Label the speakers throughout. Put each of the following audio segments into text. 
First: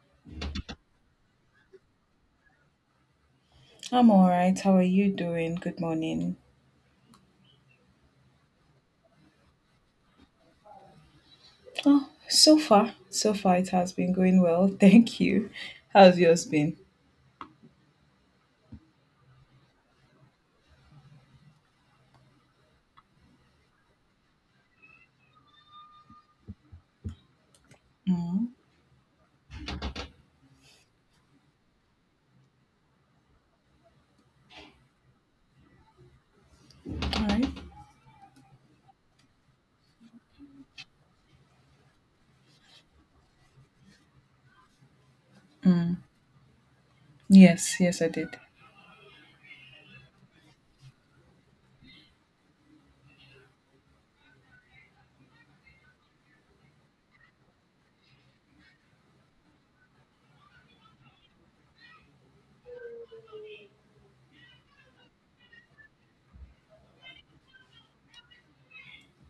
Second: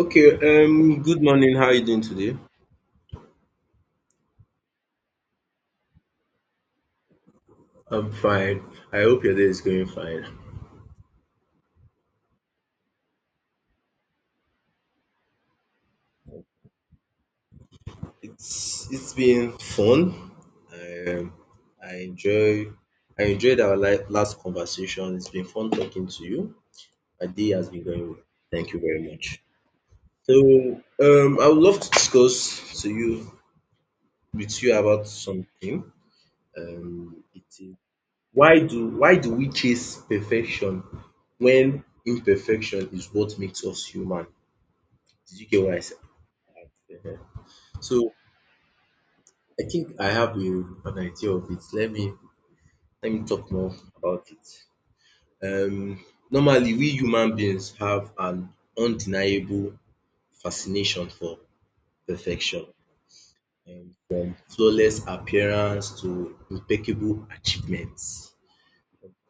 Speaker 1: Okay, good morning. How are you doing today?
Speaker 2: I'm all right. How are you doing? Good morning.
Speaker 1: I'm fine. I hope your day is going fine.
Speaker 2: Oh, so far it has been going well. Thank you. How's yours been?
Speaker 1: It's been fun. Um, I enjoy I enjoyed our last conversation. It's been fun talking to you. My day has been going well.
Speaker 2: Mm,
Speaker 1: Thank you very much. So, I would love to discuss to you with you about something.
Speaker 2: all
Speaker 1: It
Speaker 2: right.
Speaker 1: is why do we chase perfection when imperfection is what makes us human? Did you get what I
Speaker 2: Mm,
Speaker 1: said? Mhm.
Speaker 2: yes, yes, I
Speaker 1: So
Speaker 2: did.
Speaker 1: I think I have an idea of it. Let me talk more about it. Um, normally, we human beings have an undeniable fascination for perfection, from flawless appearance to impeccable achievements.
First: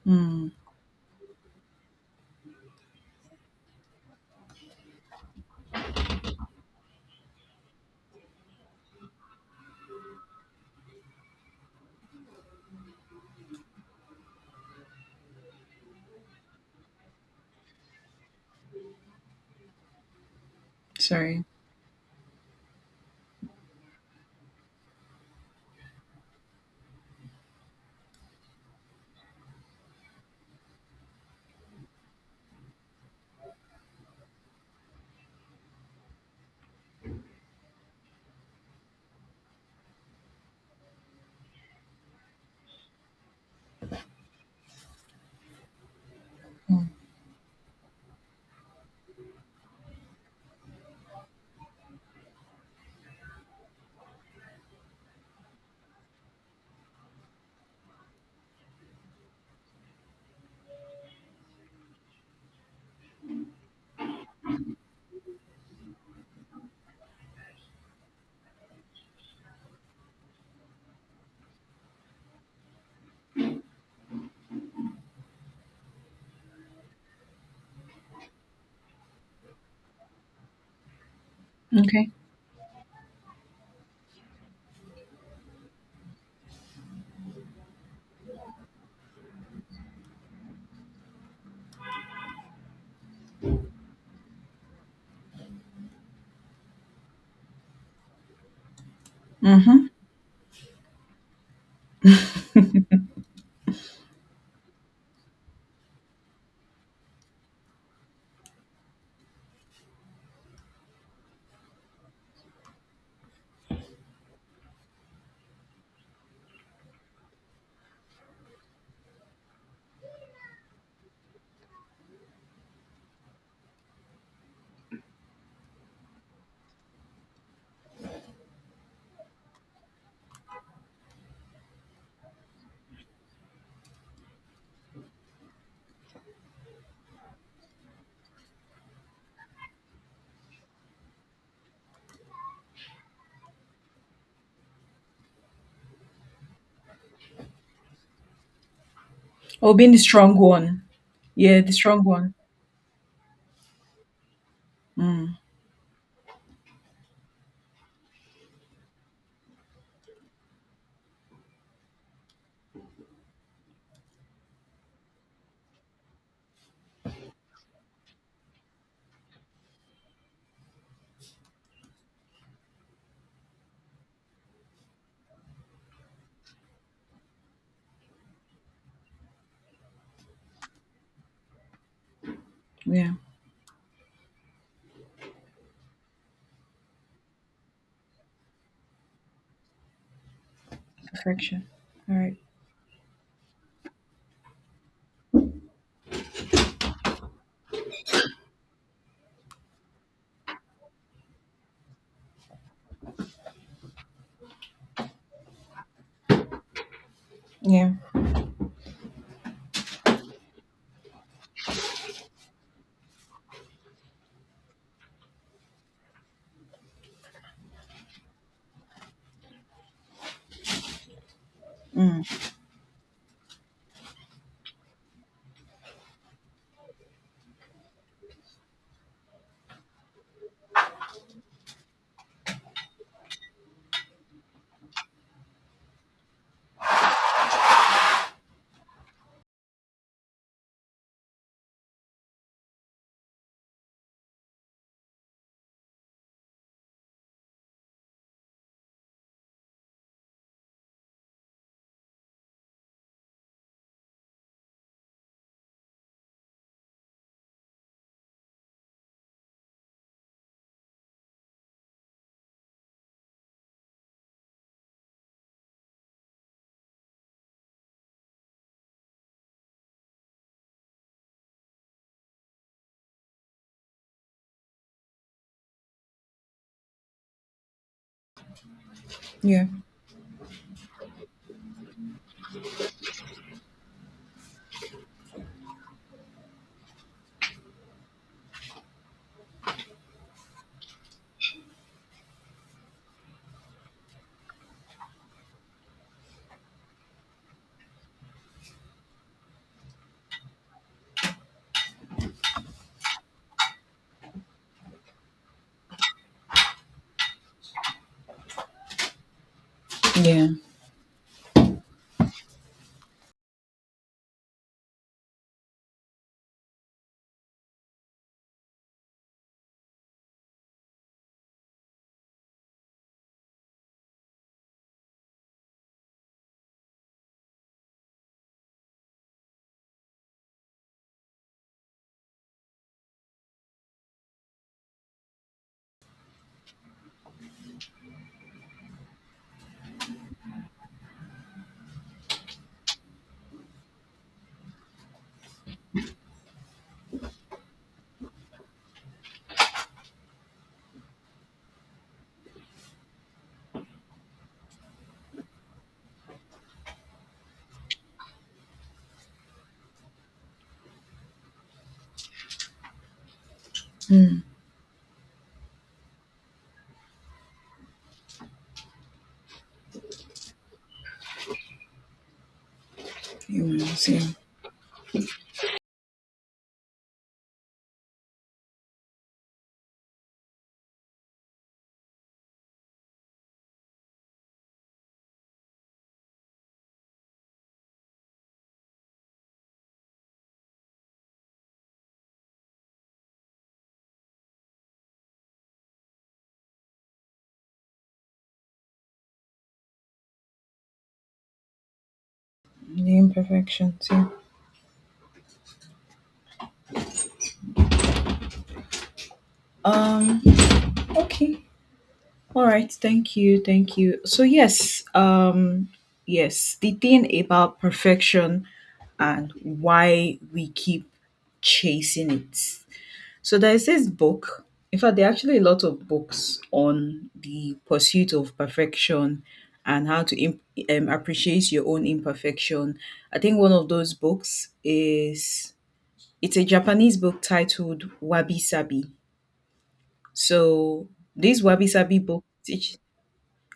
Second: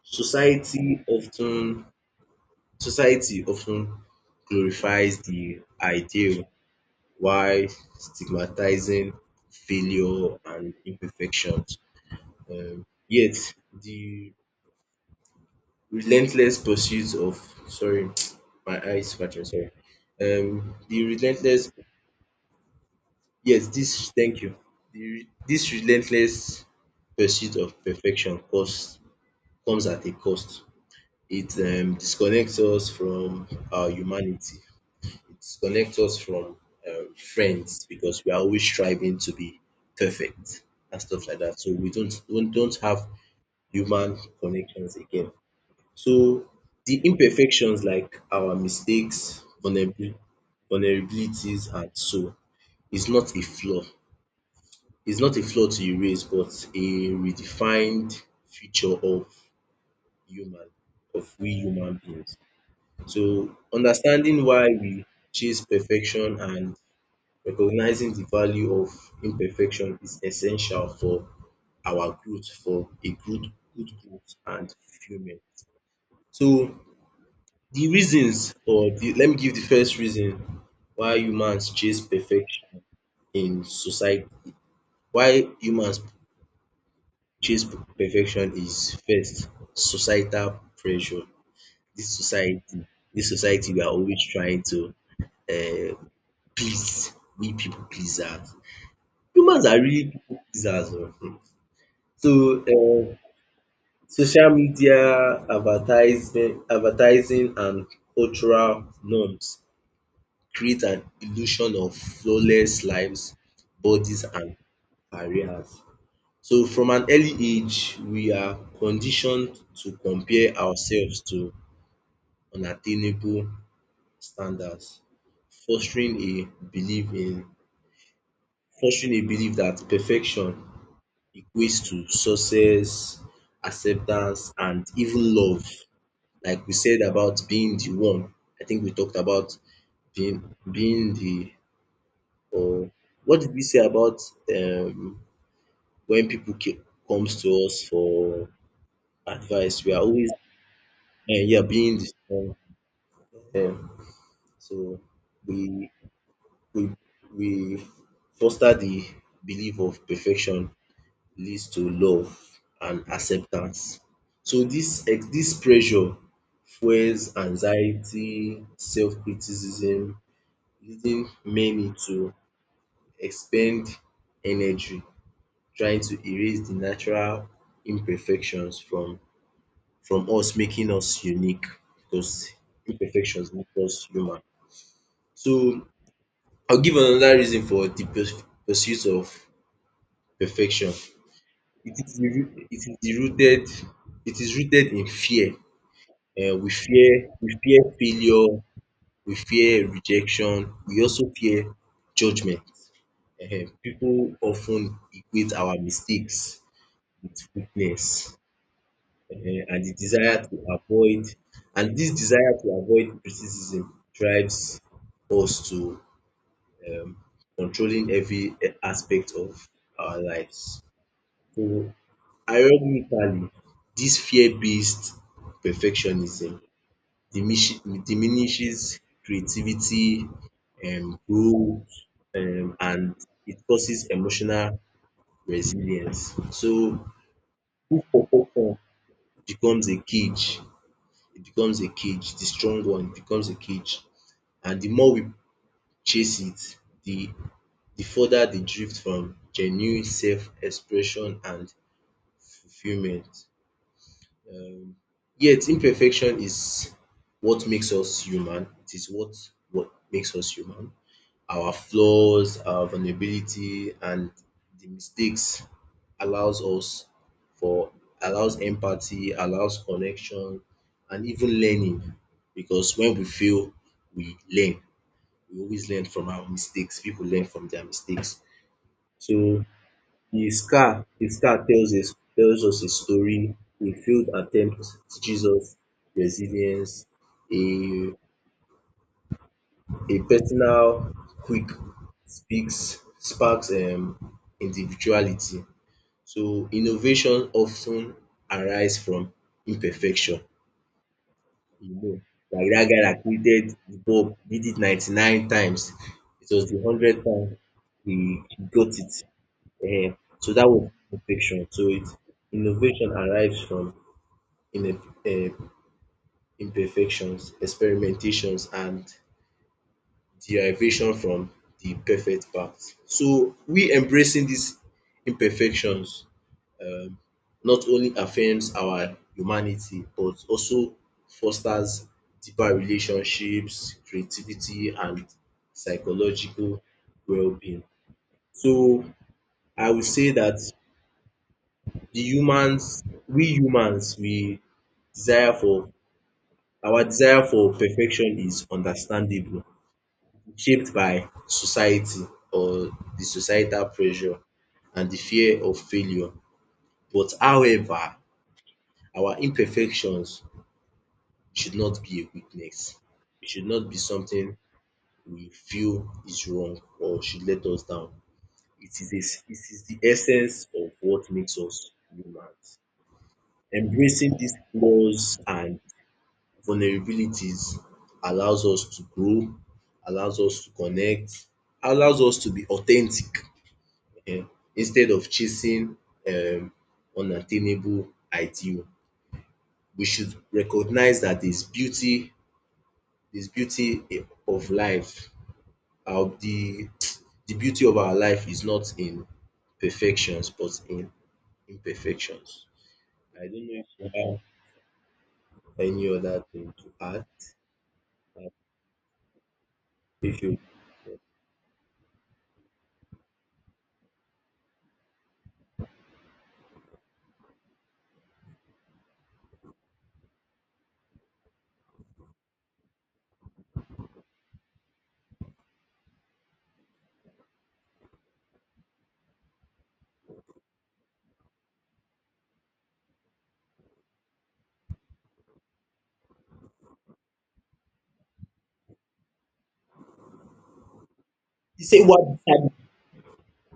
Speaker 2: Mm,
Speaker 1: Society often Society often glorifies the ideal while stigmatizing failure and imperfections. Yet the relentless pursuit of, sorry. My eyes watching, sorry. The
Speaker 2: sorry.
Speaker 1: relentless, yes, this, thank you. This relentless pursuit of perfection costs comes at a cost. It disconnects us from our humanity. It disconnects us from, friends, because we are always striving to be perfect and stuff like that. So we don't have human connections again. So
Speaker 2: Mm,
Speaker 1: the imperfections, like our mistakes, vulnerabilities and so, is not a flaw. It's not a flaw to erase but a redefined feature of human of we human beings. So understanding why we chase perfection and recognizing the value of imperfection is essential for our growth, for a good growth and fulfillment. So, The reasons or the let me give the first reason why humans chase
Speaker 2: okay.
Speaker 1: perfection in society, why humans chase perfection, is first societal pressure. This society this society, we are always trying to, um please, we people pleasers. Humans are
Speaker 2: Mm-hmm.
Speaker 1: really people pleasers oo. So, social media, advertising and cultural norms create an illusion of flawless lives, bodies and careers. So from an early age, we are conditioned to compare ourselves to unattainable standards, fostering a belief in fostering a belief that perfection equates to success, acceptance and even love. Like we said about being the one, I think we talked about being being the, um what did we say about, um when people comes to us for
Speaker 2: Oh,
Speaker 1: advice?
Speaker 2: being
Speaker 1: We
Speaker 2: the
Speaker 1: are always,
Speaker 2: strong one. Yeah,
Speaker 1: yeah,
Speaker 2: the
Speaker 1: being
Speaker 2: strong
Speaker 1: the
Speaker 2: one.
Speaker 1: strong, um. So
Speaker 2: Mm,
Speaker 1: we we we foster the belief of perfection leads to love and acceptance. So this pressure fuels anxiety, self-criticism, leading many to expend energy trying to erase the natural imperfections from us, making us unique because
Speaker 2: yeah,
Speaker 1: imperfections make us human. So I'll give another reason for the pursuit of perfection.
Speaker 2: perfection.
Speaker 1: It is
Speaker 2: All
Speaker 1: the
Speaker 2: right.
Speaker 1: roo- it is the rooted it is rooted in fear. We fear we fear failure, we fear rejection, we also fear judgment. Ehen, people often equate our mistakes with
Speaker 2: Yeah.
Speaker 1: weakness, um and the desire to avoid and this desire to avoid criticism drives us to, um controlling every, aspect of our lives. So
Speaker 2: Mm,
Speaker 1: ironically, this fear based perfectionism diminish diminishes creativity, growth, and it causes emotional resilience. So, who, perfection becomes a cage, it becomes a cage, the strong one, it becomes a cage. And the more we chase it, the the further they drift from genuine self expression and fulfillment. Um yet imperfection is what makes us human, it is what makes us human, our flaws, our vulnerability, and the mistakes allows us for allows empathy, allows connection, and even learning. Because when we fail, we learn. We always learn from our mistakes. People learn from their mistakes.
Speaker 2: yeah.
Speaker 1: So the scar tells us a story. A failed attempt teaches us resilience. A A personal quick speaks sparks, individuality. So innovation of ten arise from imperfection. You know, like dat guy dat created the bulb, did it 99 times. It was the 100th time he got it.
Speaker 2: Yeah.
Speaker 1: So dat was imperfection. So, it innovation arise from, in imperfections, experimentations and derivation from the perfect path. So we embracing these imperfections, um not only affirms our humanity but also fosters deeper relationships, creativity and psychological well-being. So I would say that the humans we humans, we desire for our desire for perfection is understandable, shaped by society, or the societal pressure and the fear of failure. But however, our imperfections should not be a weakness. It should not be
Speaker 2: Mm,
Speaker 1: something we feel is wrong or should let us down. It is the essence of what makes us humans.
Speaker 2: humans, yeah.
Speaker 1: Embracing these flaws and vulnerabilities allows us to grow, allows us to connect, allows us to be authentic, um instead of chasing, um unattainable ideal, we should recognize that there's beauty in of life. The the beauty of our life is not in perfections but in imperfections.
Speaker 2: The
Speaker 1: I don't know if
Speaker 2: imperfections,
Speaker 1: you
Speaker 2: yeah.
Speaker 1: have any other thing to add. Uh, If
Speaker 2: Um,
Speaker 1: you
Speaker 2: okay. All right, thank you, thank you. So yes, yes, the thing about perfection and why we keep chasing it. So there's this book. In fact, there are actually a lot of books on the pursuit of perfection and how to appreciate your own imperfection. I think one of those books is it's a Japanese book titled Wabi Sabi. So this
Speaker 1: You
Speaker 2: Wabi
Speaker 1: say
Speaker 2: Sabi
Speaker 1: what?
Speaker 2: book teach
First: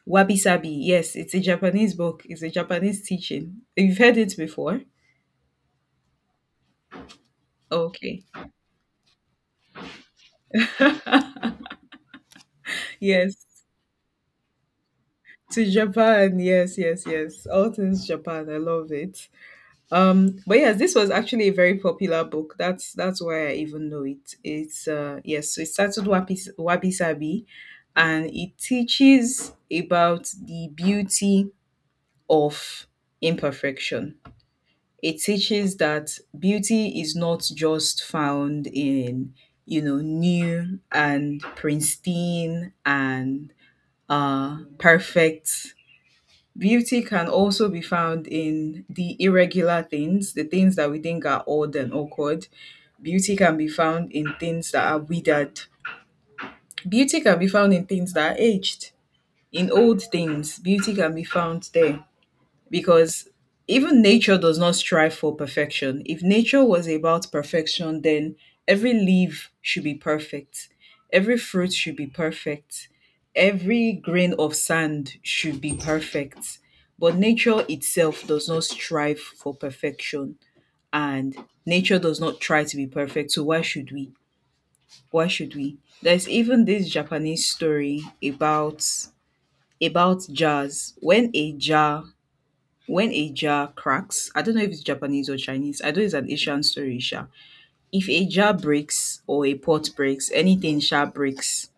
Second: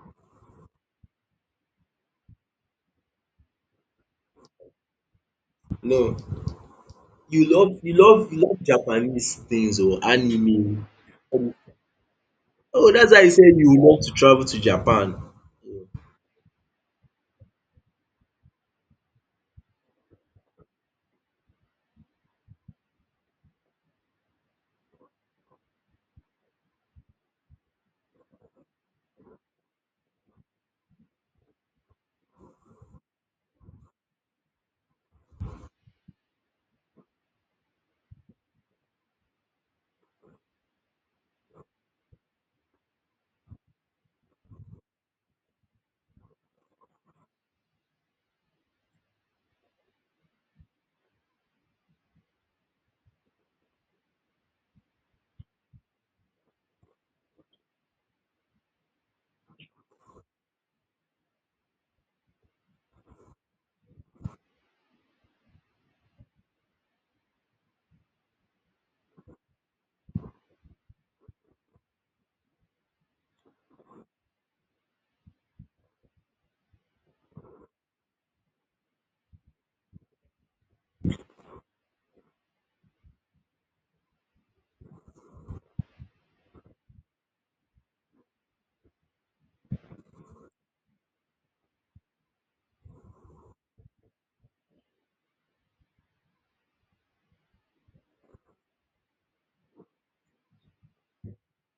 Speaker 2: Wabi Sabi. Yes, it's a Japanese book. It's a Japanese teaching. You've heard it before?
Speaker 1: No, you love you love
Speaker 2: Okay.
Speaker 1: you love Japanese things or anime. Oh, that's why you
Speaker 2: Yes.
Speaker 1: said you would love to travel to Japan.
Speaker 2: To Japan. Yes, yes, yes. All things Japan. I love it. But yes, this was actually a very popular book. That's why I even know it. It's yes, so it started Wabi Sabi, and it teaches about the beauty of imperfection. It teaches that beauty is not just found in, new and pristine and perfect. Beauty can also be found in the irregular things, the things that we think are odd and awkward. Beauty can be found in things that are withered. Beauty can be found in things that are aged. In old things, beauty can be found there, because even nature does not strive for perfection. If nature was about perfection, then every leaf should be perfect, every fruit should be perfect, every grain of sand should be perfect. But nature itself does not strive for perfection, and nature does not try to be perfect. So, why should we? Why should we? There's even this Japanese story about jars. When a jar cracks, I don't know if it's Japanese or Chinese. I know it's an Asian story, sha. If a jar breaks or a pot breaks, anything sha breaks.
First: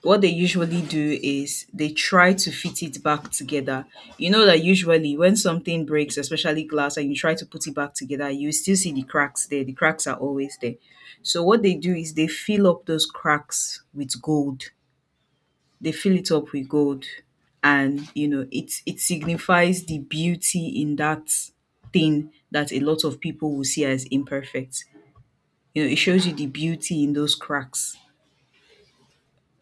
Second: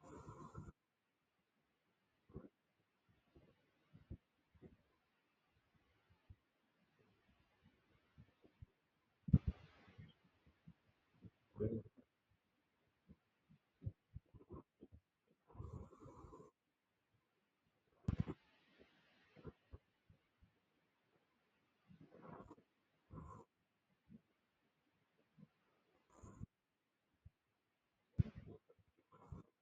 Speaker 2: What they usually do is they try to fit it back together. You know that usually when something breaks, especially glass, and you try to put it back together, you still see the cracks there. The cracks are always there. So what they do is they fill up those cracks with gold. They fill it up with gold, and you know it signifies the beauty in that thing that a lot of people will see as imperfect. You know, it shows you the beauty in those cracks.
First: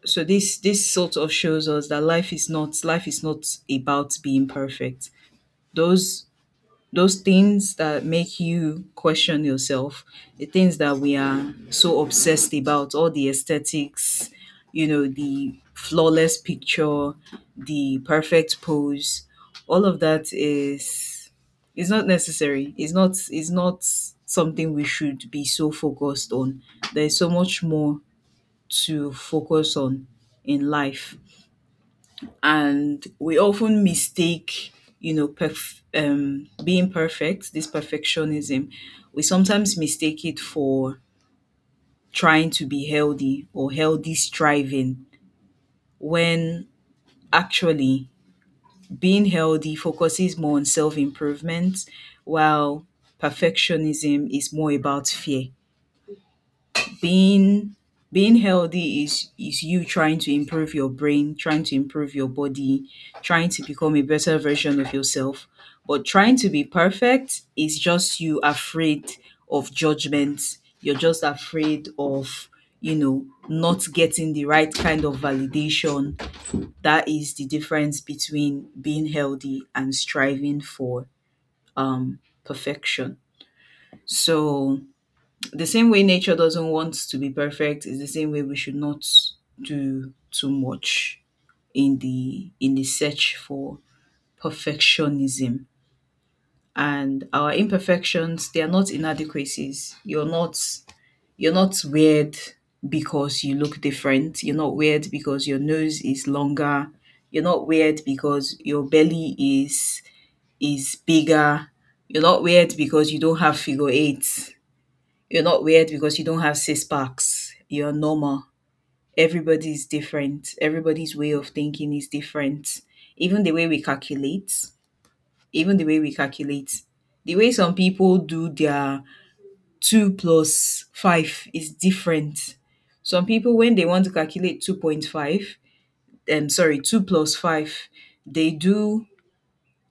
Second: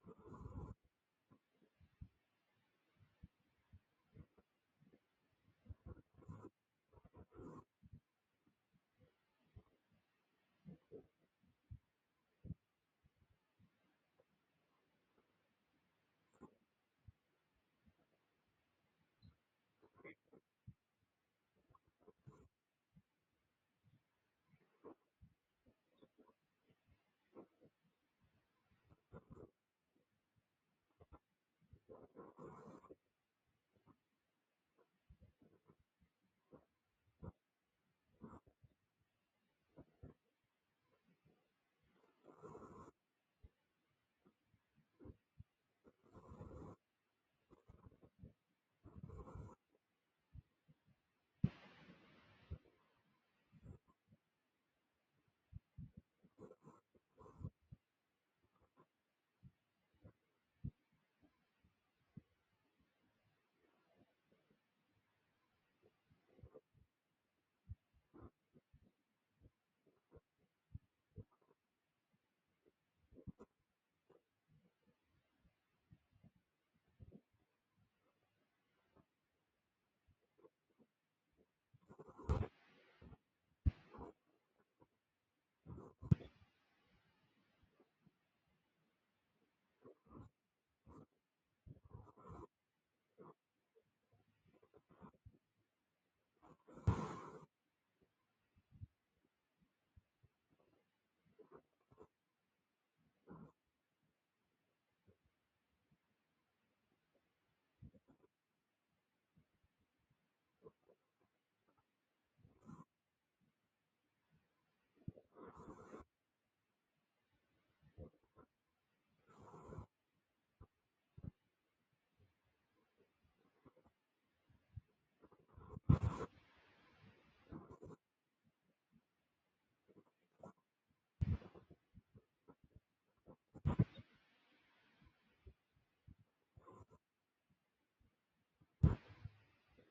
Speaker 2: So this sort of shows us that life is not about being perfect. Those those things that make you question yourself, the things that we are so obsessed about, all the aesthetics, the flawless picture, the perfect pose, all of that is not necessary. It's not something we should be so focused on. There is so much more to focus on in life, and we often mistake, being perfect, this perfectionism. We sometimes mistake it for trying to be healthy, or healthy striving, when actually being healthy focuses more on self-improvement, while perfectionism is more about fear. Being being healthy is you trying to improve your brain, trying to improve your body, trying to become a better version of yourself. But trying to be perfect is just you afraid of judgment. You're just afraid of, not getting the right kind of validation. That is the difference between being healthy and striving for um perfection. So the same way nature doesn't want to be perfect is the same way we should not do too much in the search for perfectionism. And our imperfections, they are not inadequacies. You're not weird because you look different. You're not weird because your nose is longer. You're not weird because your belly is bigger. You're not weird because you don't have figure eights. You're not weird because you don't have six packs. You're normal. Everybody's different. Everybody's way of thinking is different. Even the way we calculate, even the way we calculate, the way some people do their two plus five is different. Some people, when they want to calculate 2.5, sorry, two plus five, they do,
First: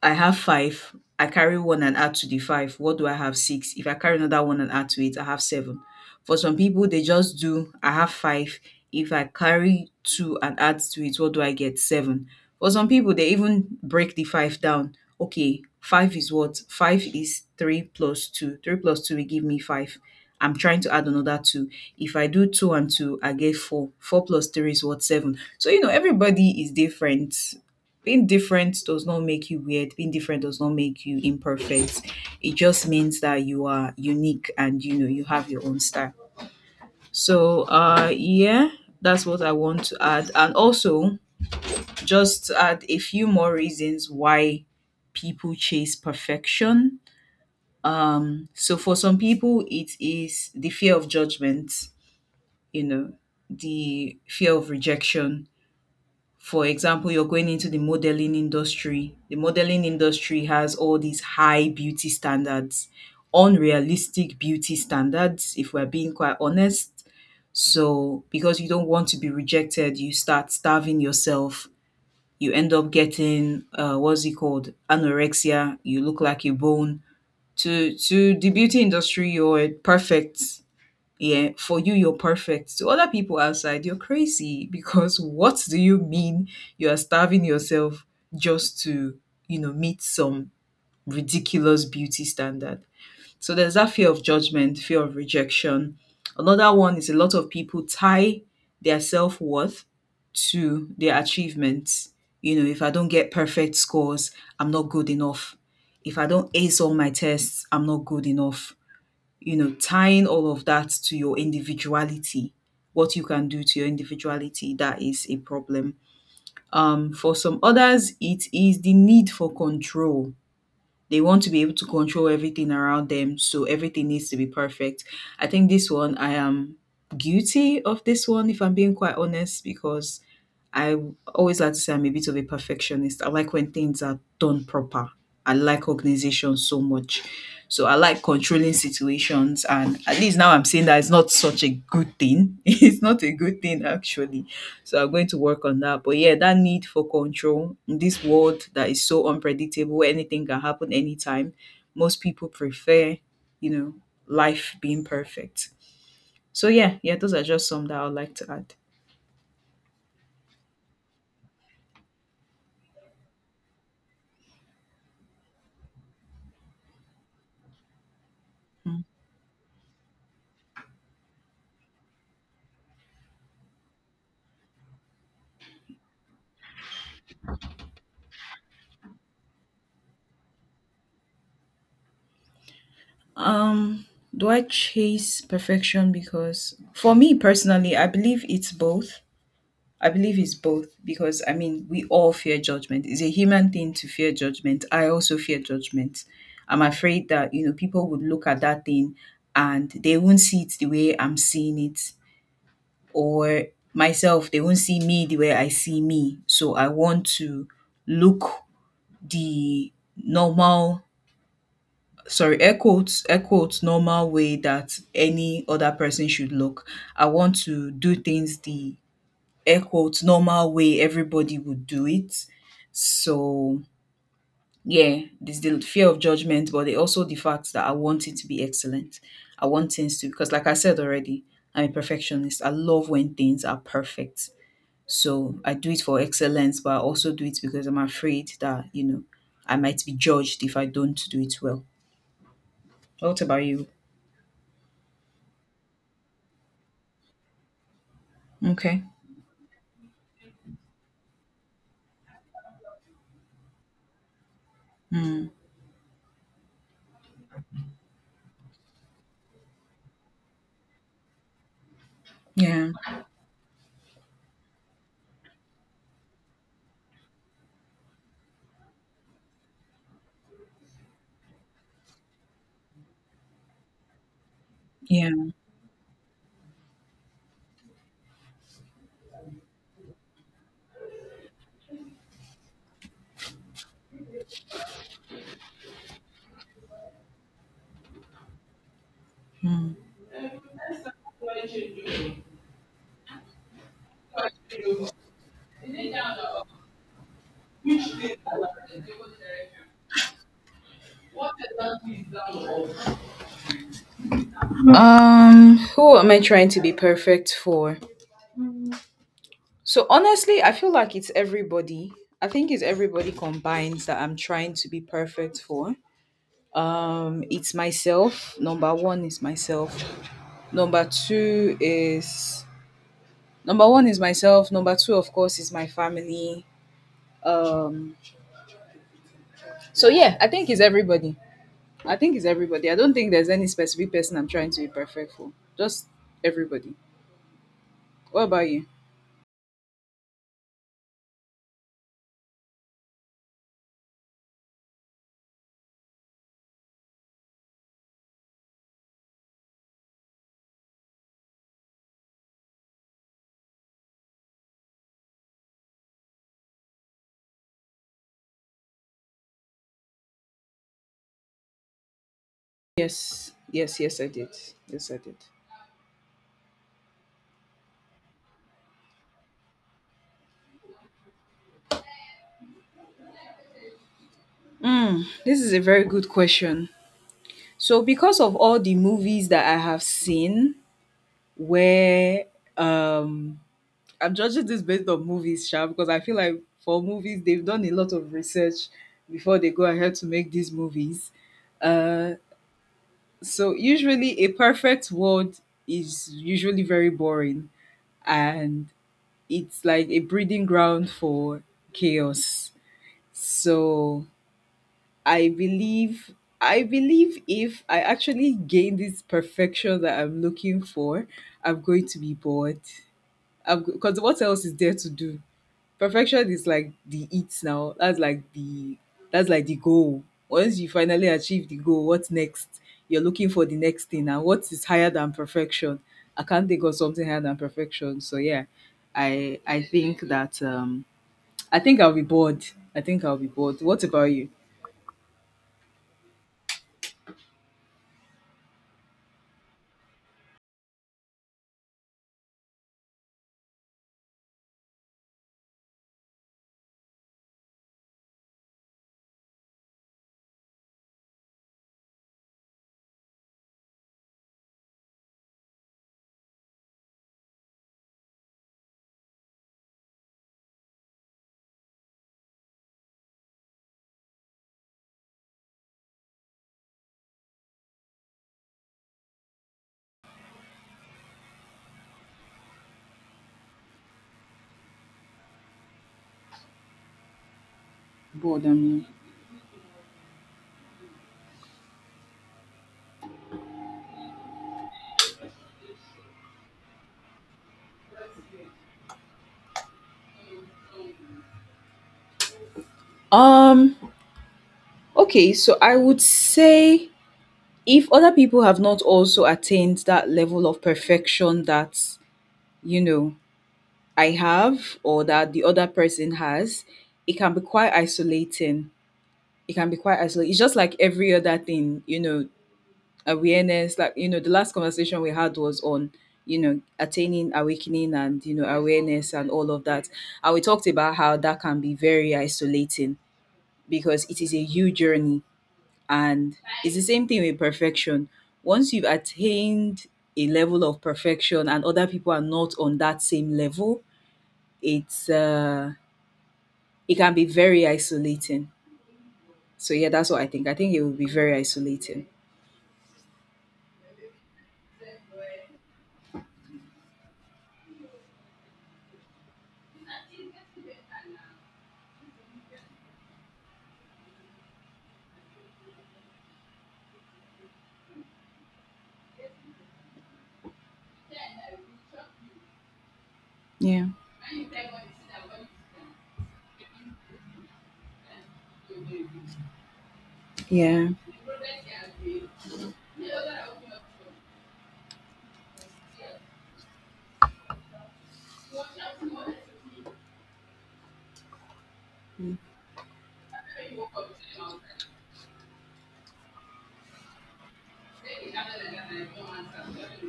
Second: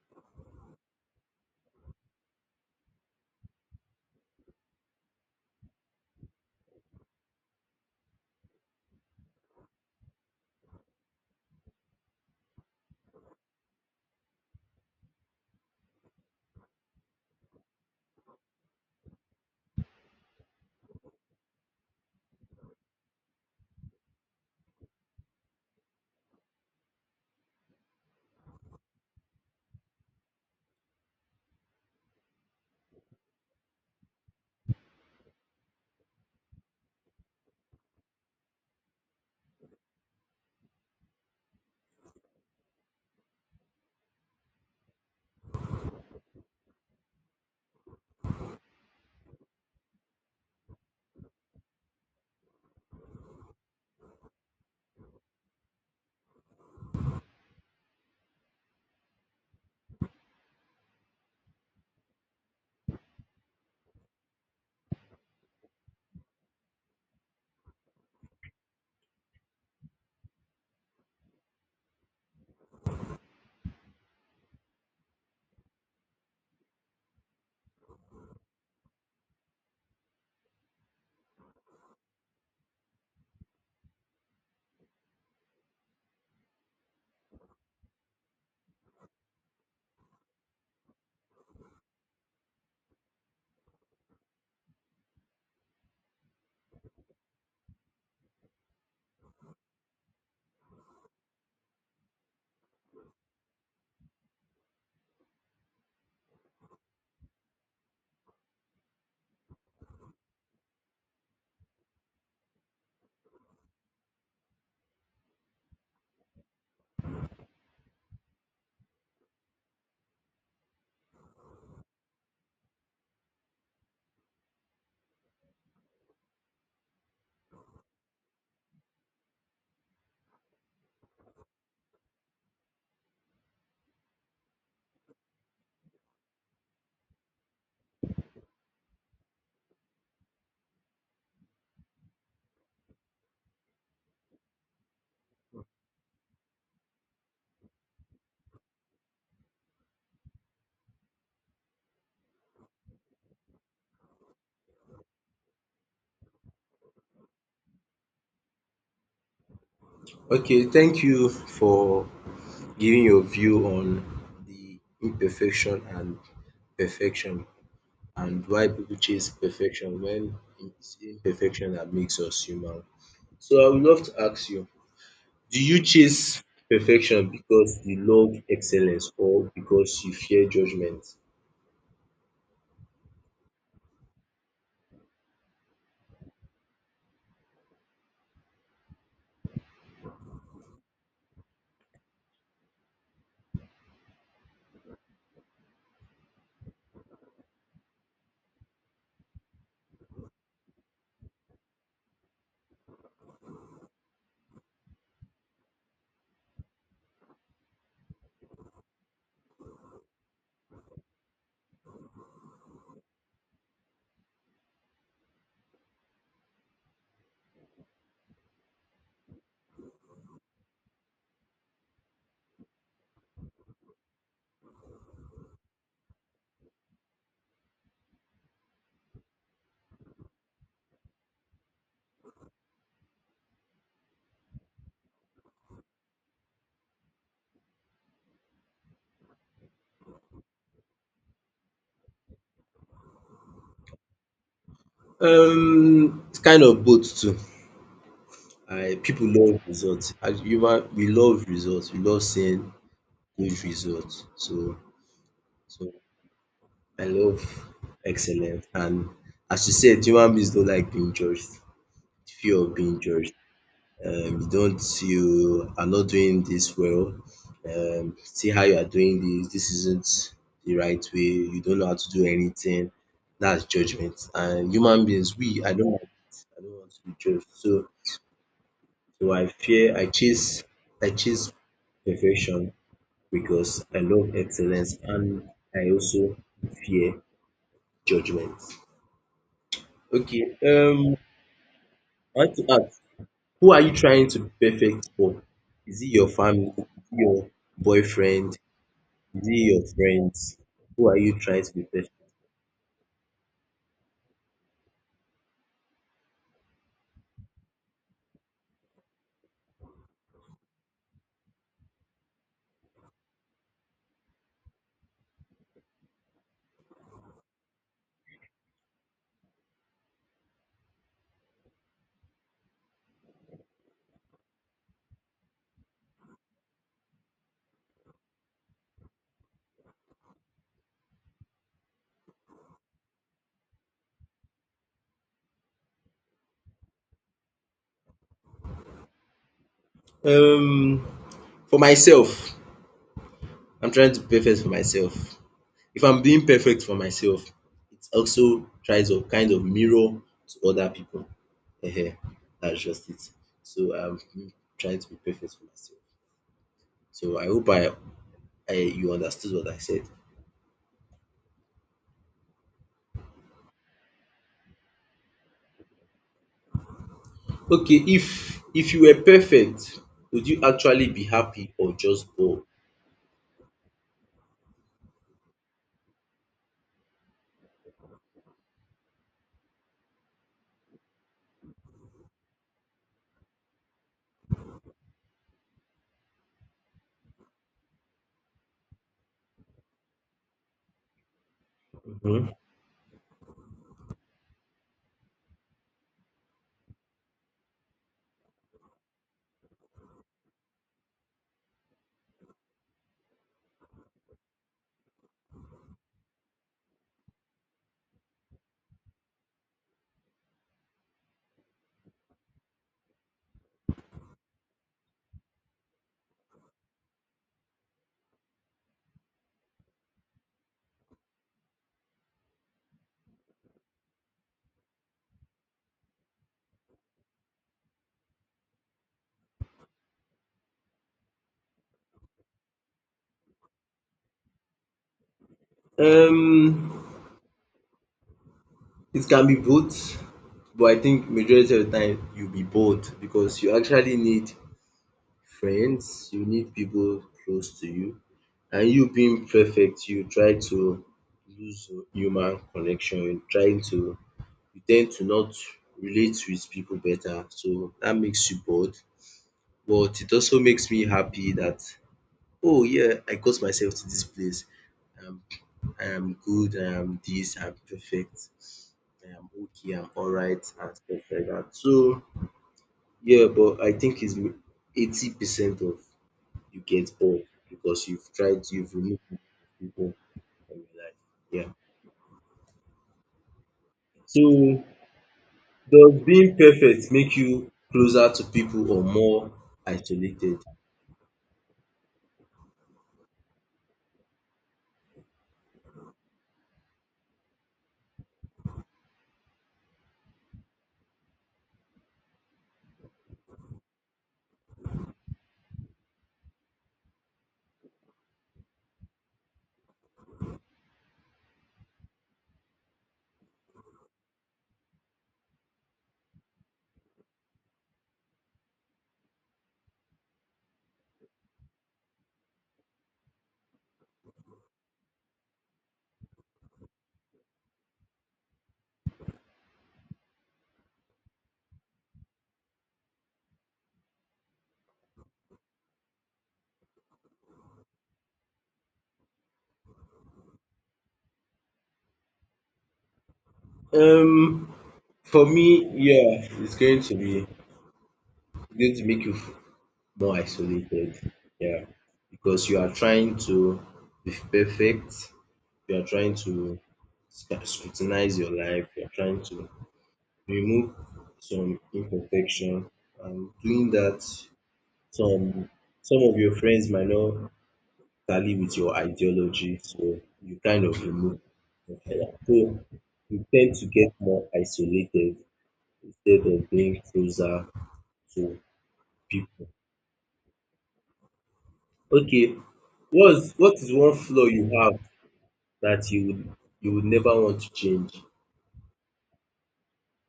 Speaker 2: I have five. I carry one and add to the five. What do I have? Six. If I carry another one and add to it, I have seven. For some people, they just do, I have five. If I carry two and add to it, what do I get? Seven. For some people, they even break the five down. Okay, five is what? Five is three plus two. Three plus two will give me five. I'm trying to add another two. If I do two and two, I get four. Four plus three is what? Seven. So, everybody is different. Being different does not make you weird, being different does not make you imperfect. It just means that you are unique, and you have your own style. So yeah, that's what I want to add, and also just add a few more reasons why people chase perfection. So for some people, it is the fear of judgment, you know the fear of rejection. For example, you're going into the modeling industry. The modeling industry has all these high beauty standards, unrealistic beauty standards if we're being quite honest. So because you don't want to be rejected, you start starving yourself. You end up getting, what's it called, anorexia. You look like a bone. To the beauty industry, you're perfect. Yeah, for you're perfect. To other people outside, you're crazy because what do you mean, you are starving yourself just to, meet some ridiculous beauty standard? So there's that fear of judgment, fear of rejection. Another one is, a lot of people tie their self-worth to their achievements. If I don't get perfect scores, I'm not good enough. If I don't ace all my tests, I'm not good enough. Tying all of that to your individuality, what you can do to your individuality, that is a problem. For some others, it is the need for control. They want to be able to control everything around them, so everything needs to be perfect. I think this one, I am guilty of this one, if I'm being quite honest, because I always like to say I'm a bit of a perfectionist. I like when things are done proper. I like organization so much. So I like controlling situations, and at least now I'm saying that it's not such a good thing. It's not a good thing, actually. So I'm going to work on that. But yeah, that need for control in this world that is so unpredictable, where anything can happen anytime. Most people prefer, you know, life being perfect. So yeah, yeah, those are just some that I would like to add.
Speaker 1: Okay, thank you for giving your view on the imperfection and perfection and why people chase perfection when it's imperfection that makes us human. So I would love to ask you, do you chase perfection because you love excellence or because you fear judgment?
Speaker 2: Um, do I chase perfection? Because for me personally, I believe it's both. I believe it's both, because I mean, we all fear judgment. It's a human thing to fear judgment. I also fear judgment. I'm afraid that, people would look at that thing and they won't see it the way I'm seeing it, or myself, they won't see me the way I see me. So I want to look the normal, sorry, air quotes, air quotes normal way that any other person should look. I want to do things the air quotes normal way everybody would do it. So yeah, there's the fear of judgment, but it also the fact that I want it to be excellent. I want things to, because like I said already, I'm a perfectionist. I love when things are perfect. So I do it for excellence, but I also do it because I'm afraid that, I might be judged if I don't do it well. What about you?
Speaker 1: It's kind of both too. I
Speaker 2: Okay.
Speaker 1: People love results. As human, we love results. We love seeing good results. So,
Speaker 2: Mm.
Speaker 1: so I love excellence, and as you said, human beings don't like being judged, fear of
Speaker 2: Yeah.
Speaker 1: being judged. You are not doing this well, see how you are doing this, this isn't the right way, you don't know how to do anything. That's judgment. And human
Speaker 2: Yeah.
Speaker 1: beings, we I don't like it. I don't want to be judged. So, I fear, I chase perfection because I love excellence, and I also fear judgment. Okay, I want to ask, who are you trying to be perfect for? Is it your family? Is it your boyfriend? Is it your friends? Who are you trying to be perfect?
Speaker 2: Who am I trying to be perfect for? So honestly, I feel like it's everybody. I think it's everybody combined that I'm trying to be perfect for. It's myself. Number one is myself. Number two is Number one is myself. Number two, of course, is my family. Um, so yeah, I think it's everybody. I think it's everybody. I don't think there's any specific person I'm trying to be perfect for. Just everybody. What about you?
Speaker 1: Um, for myself, I'm trying to be perfect for myself. If I'm being perfect for myself, it also tries to kind of mirror to other people. Ehen, that's just it. So I'm trying to be perfect for myself. So I hope, I you understood what I said.
Speaker 2: Yes, yes, yes, I did. Yes, I did.
Speaker 1: Okay, if you were perfect, would you actually be happy or just bored?
Speaker 2: Mm, this is a very good question. So because of all the movies that I have seen, where um I'm judging this based on movies, sha, because I feel like for movies they've done a lot of research before they go ahead to make these movies.
Speaker 1: Mhm.
Speaker 2: So usually a perfect world is usually very boring, and it's like a breeding ground for chaos. So I believe I believe if I actually gain this perfection that I'm looking for, I'm going to be bored. I'm Because what else is there to do? Perfection is like the it now. That's like the goal. Once you finally achieve the goal, what's next? You're looking for the next thing, and what is higher than perfection? I can't think of something higher than perfection. So yeah, I I think that um I think I'll be bored. I think I'll be bored. What about you?
Speaker 1: Um, it can be both, but I think majority of the time you'll be bored because you actually need friends, you need people close to you, and you being perfect, you try to lose human connection, you tend to not relate with people better, so that makes you bored. But it also makes me happy that, oh yeah, I got myself to this place. Um, I am good, I am this, I'm perfect, I am okay, I'm alright, and stuff like that. So yeah, but I think it's 80% of, you get bored because you've tried, you've
Speaker 2: Boredom.
Speaker 1: removed people from your life. Yeah. So does being perfect make you closer to people or more isolated?
Speaker 2: Um, okay, so I would say if other people have not also attained that level of perfection that, you know, I have or that the other person has, it can be quite isolating. It can be quite isolating. It's just like every other thing, awareness, like, the last conversation we had was on, attaining, awakening, and, awareness and all of that. And we talked about how that can be very isolating because it is a huge journey. And it's the same thing with perfection. Once you've attained a level of perfection and other people are not on that same level, it's uh, it can be very isolating. So yeah, that's what I think. I think it would be very isolating.
Speaker 1: Um For me, yeah, it's going to make you more isolated. Yeah, because you are trying to be perfect. You are trying to scrutinize your life. You are trying to remove some imperfection. And doing
Speaker 2: Yeah,
Speaker 1: that, some some of your friends might not tally with your ideology, so you kind of
Speaker 2: yeah.
Speaker 1: remove yourself. So you tend to get more isolated instead of being closer to people. Okay, what is one flaw you have that you would never want to change?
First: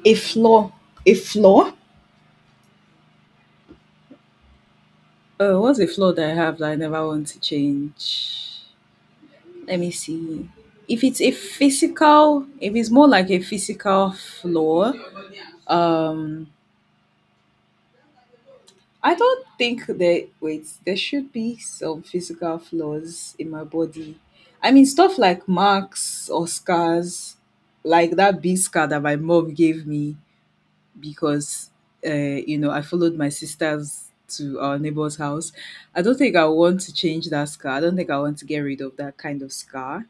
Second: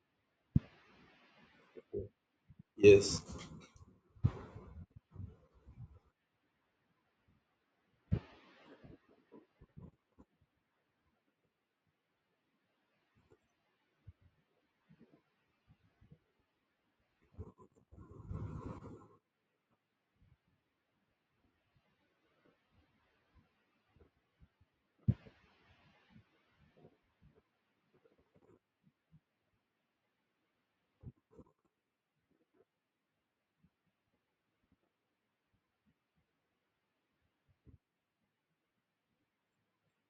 Speaker 2: A flaw, a flaw.
Speaker 1: Yes.
Speaker 2: What's a flaw that I have that I never want to change? Let me see. If it's a physical, if it's more like a physical flaw, um, I don't think there wait, there should be some physical flaws in my body. I mean stuff like marks or scars, like that big scar that my mom gave me because uh, I followed my sisters to our neighbor's house. I don't think I want to change that scar. I don't think I want to get rid of that kind of scar.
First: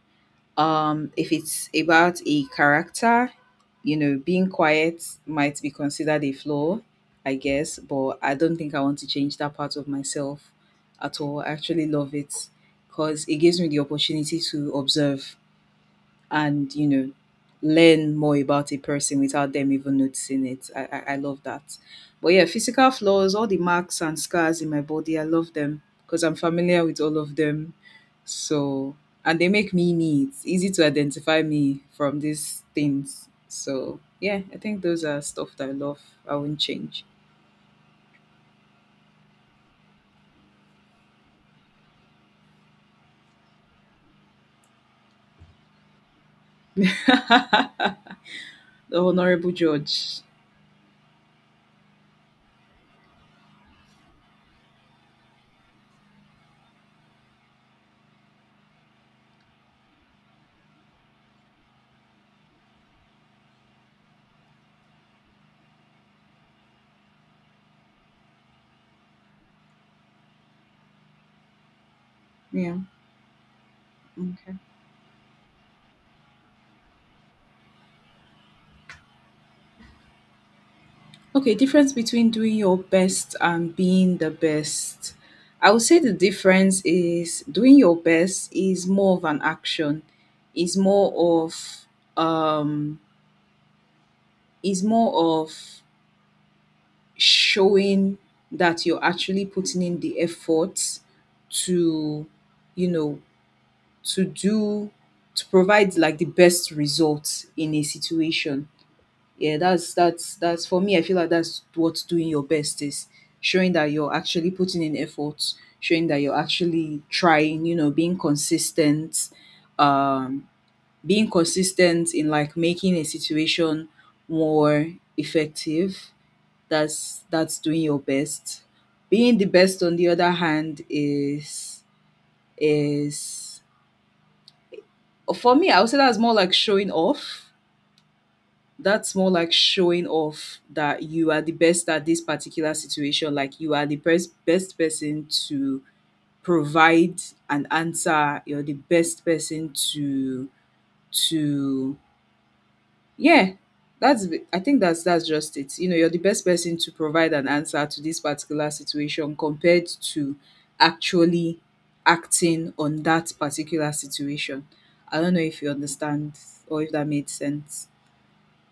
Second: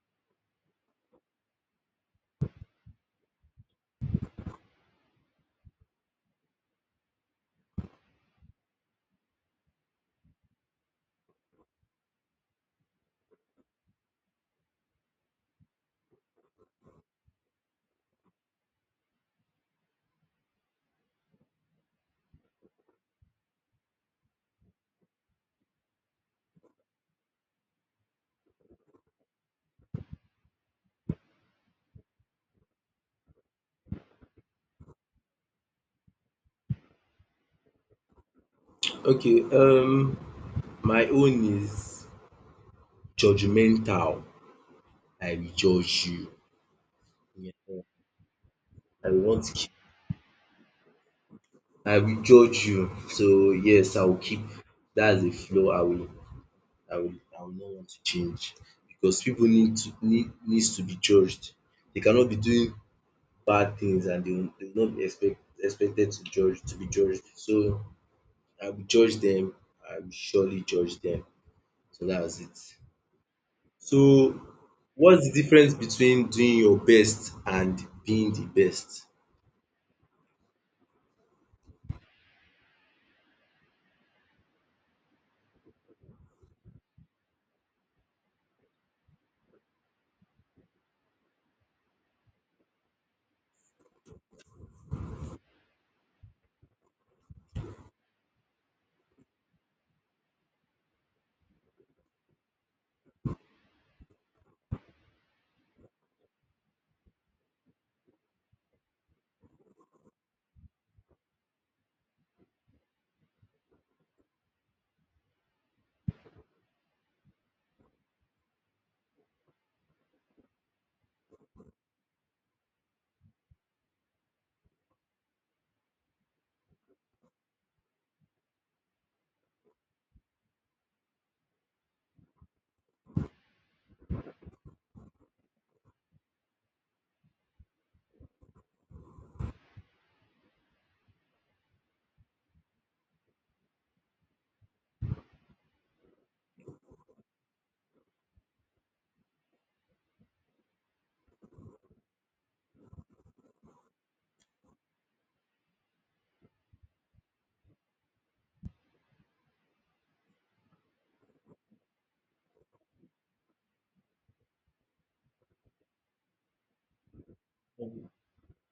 Speaker 2: If it's about a character, being quiet might be considered a flaw, I guess, but I don't think I want to change that part of myself at all. I actually love it because it gives me the opportunity to observe and learn more about a person without them even noticing it. I love that. But yeah, physical flaws, all the marks and scars in my body, I love them because I'm familiar with all of them. So and they make me me, it's easy to identify me from these things. So yeah, I think those are stuff that I love, I won't change.
Speaker 1: Okay. My own is judgmental. I will judge you. Yeah.
Speaker 2: The
Speaker 1: I want
Speaker 2: honorable
Speaker 1: to keep.
Speaker 2: judge.
Speaker 1: I will judge you. So yes, I will keep. That's a flaw. I will. I will not want to change because people needs to be judged. They cannot be doing bad things, and they will not be expected to be judged. So I will judge them. I will surely judge them. So that's it.
Speaker 2: Yeah.
Speaker 1: So
Speaker 2: Mm.
Speaker 1: what's the difference between doing your best and being the best?
Speaker 2: Okay, difference between doing your best and being the best. I would say the difference is doing your best is more of an action, is more of um is more of showing that you're actually putting in the effort to you know to do to provide like the best results in a situation. Yeah, that's for me. I feel like that's what doing your best is, showing that you're actually putting in effort, showing that you're actually trying, um, being consistent in like making a situation more effective. That's doing your best. Being the best, on the other hand, is for me. I would say that's more like showing off, that you are the best at this particular situation, like you are the best best person to provide an answer. You're the best person to yeah, that's, I think that's just it. You're the best person to provide an answer to this particular situation compared to actually acting on that particular situation. I don't know if you understand or if that made sense.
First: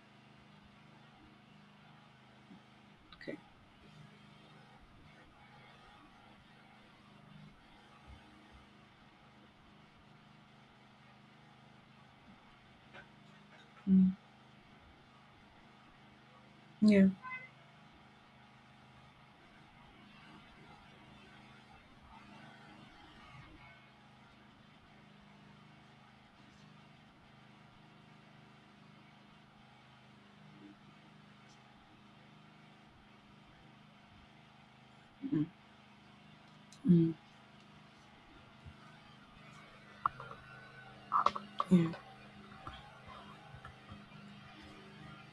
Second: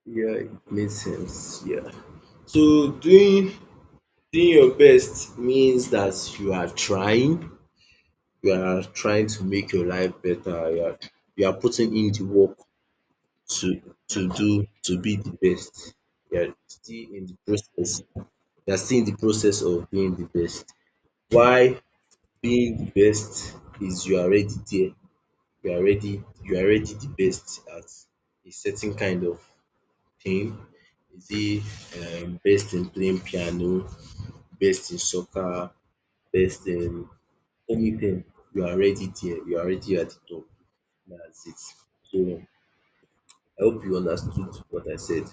Speaker 1: Yeah, it makes sense. Yeah. So
Speaker 2: Okay.
Speaker 1: doing your best means that you are trying, you are trying to make your life better. You are putting in the work to
Speaker 2: Mm,
Speaker 1: to do to be the best. They are still
Speaker 2: yeah.
Speaker 1: in the process. They are still in the process of being the best. Why being the best is you are already there. You are already the best at a certain kind of thing. Is it, best in playing piano, best in soccer, best in
Speaker 2: Mm,
Speaker 1: anything. You are already there. You are already at the top. That's it.
Speaker 2: yeah.
Speaker 1: So I hope you understood what I said.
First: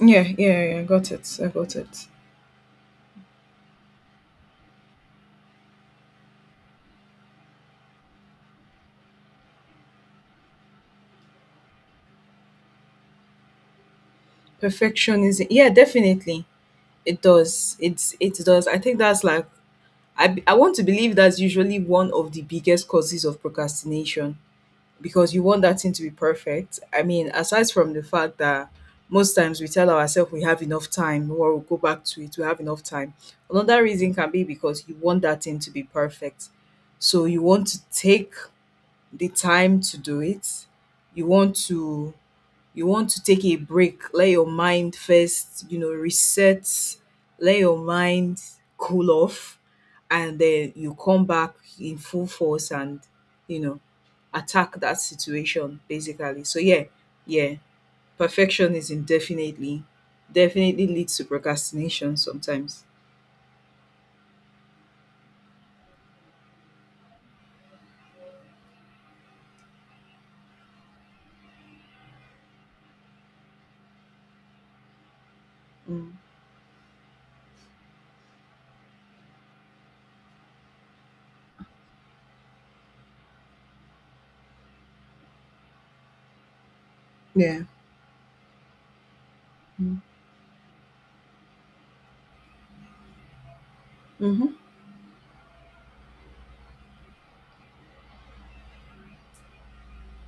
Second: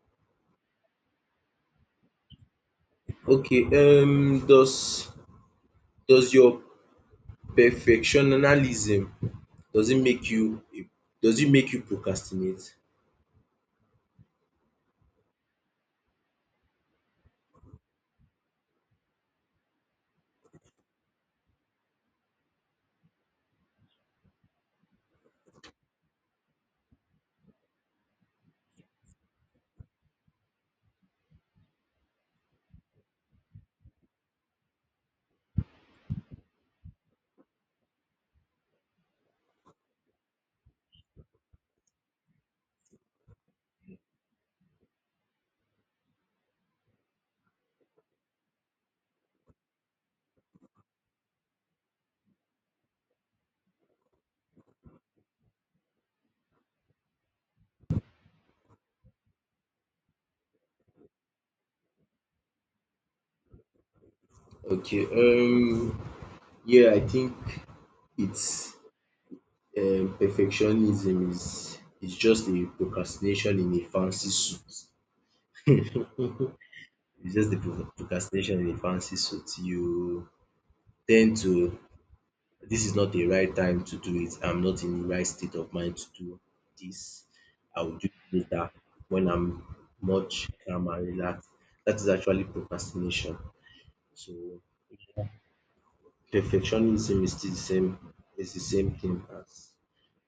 Speaker 2: Yeah, yeah, yeah, I got it. I got it.
Speaker 1: Okay, um, does does your perfectionism, does it make you does it make you procrastinate?
Speaker 2: Perfectionism. Yeah, definitely. It does. It does. I think that's like I want to believe that's usually one of the biggest causes of procrastination because you want that thing to be perfect. I mean, aside from the fact that most times we tell ourselves we have enough time or we'll go back to it, we have enough time. Another reason can be because you want that thing to be perfect. So you want to take the time to do it. You want to you want to take a break, let your mind first, reset, let your mind cool off, and then you come back in full force and, you know, attack that situation basically. So, yeah, yeah, perfectionism definitely, definitely leads to procrastination sometimes.
Speaker 1: Okay, yeah, I think it's, perfectionism is just a procrastination in a fancy
Speaker 2: Mm.
Speaker 1: suit. It's just the procrastination in a fancy suit. You tend to this is not the right time to do it. I'm not in the right state of mind to do this.
Speaker 2: Yeah.
Speaker 1: I will do it later when I'm
Speaker 2: Mm.
Speaker 1: much calm and relaxed. That is actually procrastination. So
Speaker 2: Mm-hmm.
Speaker 1: perfectionism is the same thing as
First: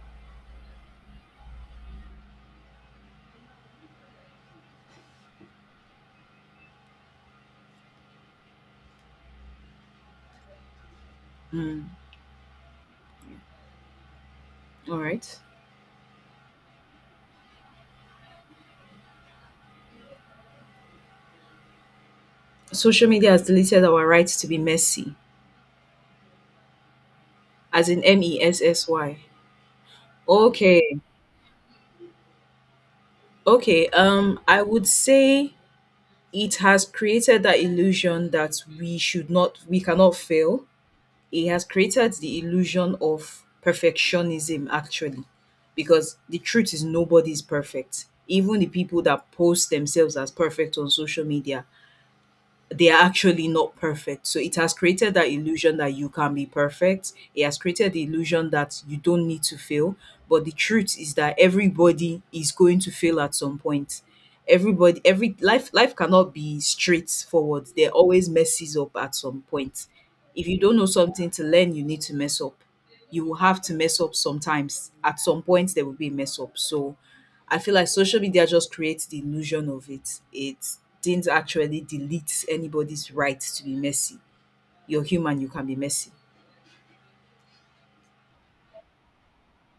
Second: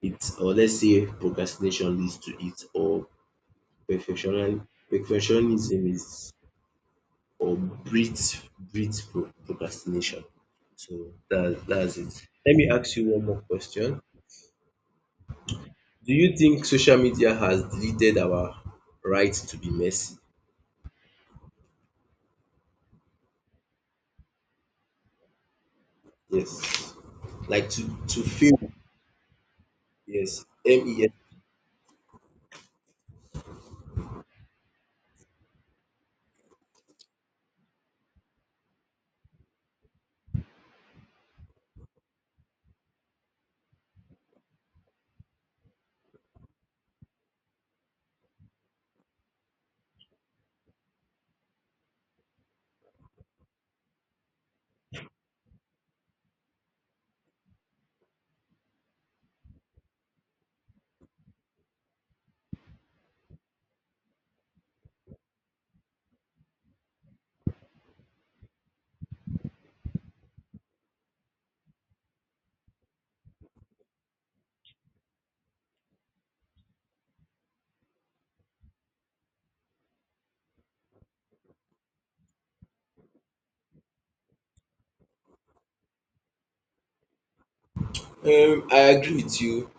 Speaker 1: it, or let's say procrastination leads to it, or perfectionism, is, or breeds procrastination. So
Speaker 2: Mm.
Speaker 1: that's it. Let me ask you one more question.
Speaker 2: All right.
Speaker 1: Do you think social media has deleted our right to be messy?
Speaker 2: Social media has deleted our rights to be messy,
Speaker 1: Yes. Like to
Speaker 2: as in
Speaker 1: to
Speaker 2: M E
Speaker 1: feel.
Speaker 2: S S Y.
Speaker 1: Yes. M E
Speaker 2: Okay,
Speaker 1: S.
Speaker 2: okay, I would say it has created that illusion that we should not, we cannot fail. It has created the illusion of perfectionism, actually, because the truth is nobody is perfect. Even the people that post themselves as perfect on social media, they are actually not perfect. So it has created that illusion that you can be perfect. It has created the illusion that you don't need to fail. But the truth is that everybody is going to fail at some point. Everybody, every life, life cannot be straightforward. There always messes up at some point. If you don't know something to learn, you need to mess up. You will have to mess up sometimes. At some point, there will be a mess up. So I feel like social media just creates the illusion of it. It didn't actually delete anybody's right to be messy. You're human, you can be messy.
Speaker 1: I agree with you.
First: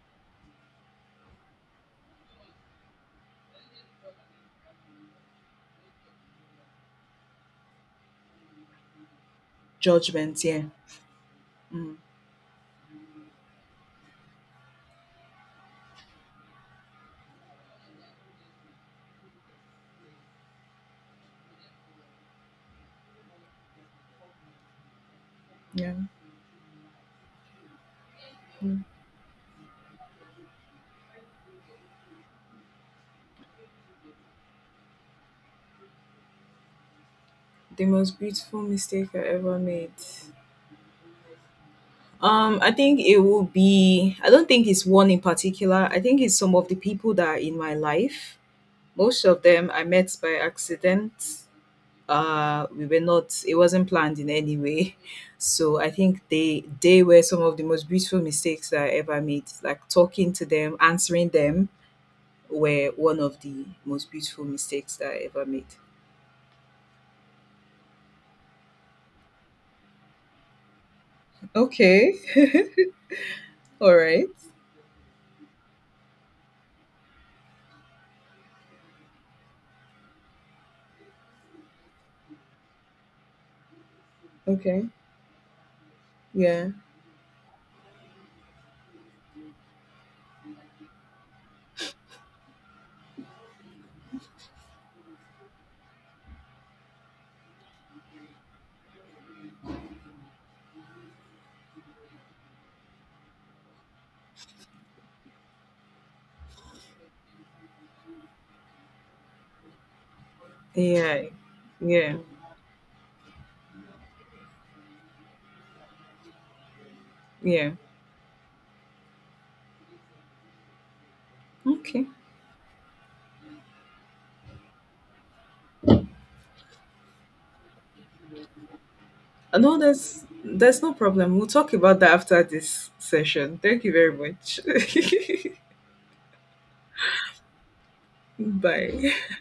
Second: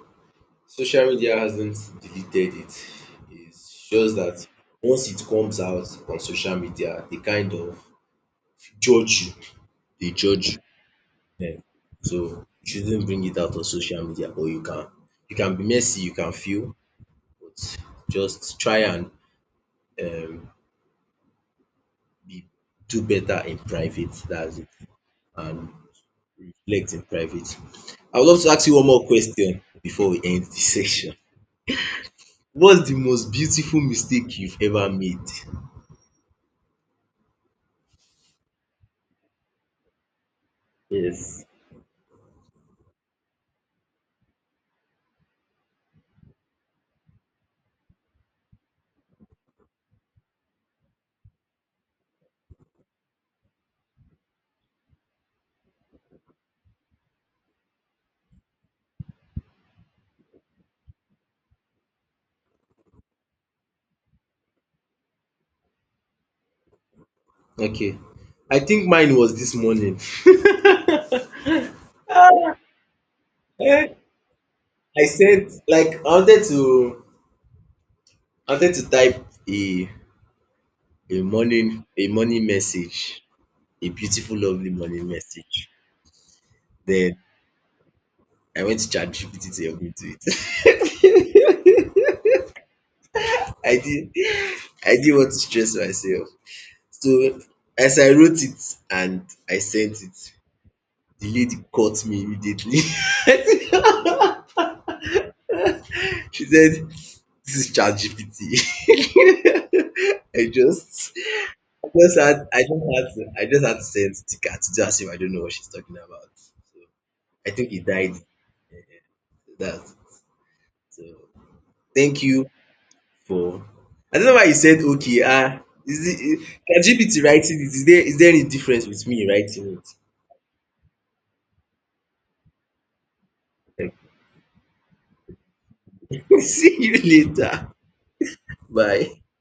Speaker 1: Social media hasn't deleted it. It's just that once it comes out on social media, they kind of judge you. They
Speaker 2: Judgment,
Speaker 1: judge you.
Speaker 2: yeah.
Speaker 1: Yeah.
Speaker 2: Mm,
Speaker 1: So you shouldn't bring it out on social media, but you can. You can be messy. You can feel, but just try and, um, be do better in private, that's it, and
Speaker 2: yeah.
Speaker 1: reflect in private. I would love to ask you one more question before we end this session. What's the most beautiful mistake you've ever made?
Speaker 2: The most beautiful mistake I ever made.
Speaker 1: Yes.
Speaker 2: I think it will be, I don't think it's one in particular. I think it's some of the people that are in my life. Most of them I met by accident. We were not It wasn't planned in any way. So I think they were some of the most beautiful mistakes that I ever made, like talking to them, answering them, were one of the most beautiful mistakes that I ever made.
Speaker 1: Okay. I think mine was this morning.
Speaker 2: Okay.
Speaker 1: Eh,
Speaker 2: All right.
Speaker 1: I said, like I wanted to, type a morning message, a beautiful lovely
Speaker 2: Okay.
Speaker 1: morning message.
Speaker 2: Yeah,
Speaker 1: Then I went to ChatGPT to help me do it. I did I didn't want to stress myself. So, as I wrote it and I sent it, the lady caught me immediately. She said, "This is ChatGPT." I just
Speaker 2: yeah, yeah,
Speaker 1: I just had to I just had to send sticker to do as if I don't know what she's talking about. So, I think
Speaker 2: yeah.
Speaker 1: it died that. So,
Speaker 2: Okay.
Speaker 1: thank you for, I don't know why you said okay. Is it ChatGPT writing it? Is there any difference with me
Speaker 2: No,
Speaker 1: writing
Speaker 2: that's no problem, we'll talk about that after this session. Thank you very much.
Speaker 1: it? See you later. Bye.
Speaker 2: Bye.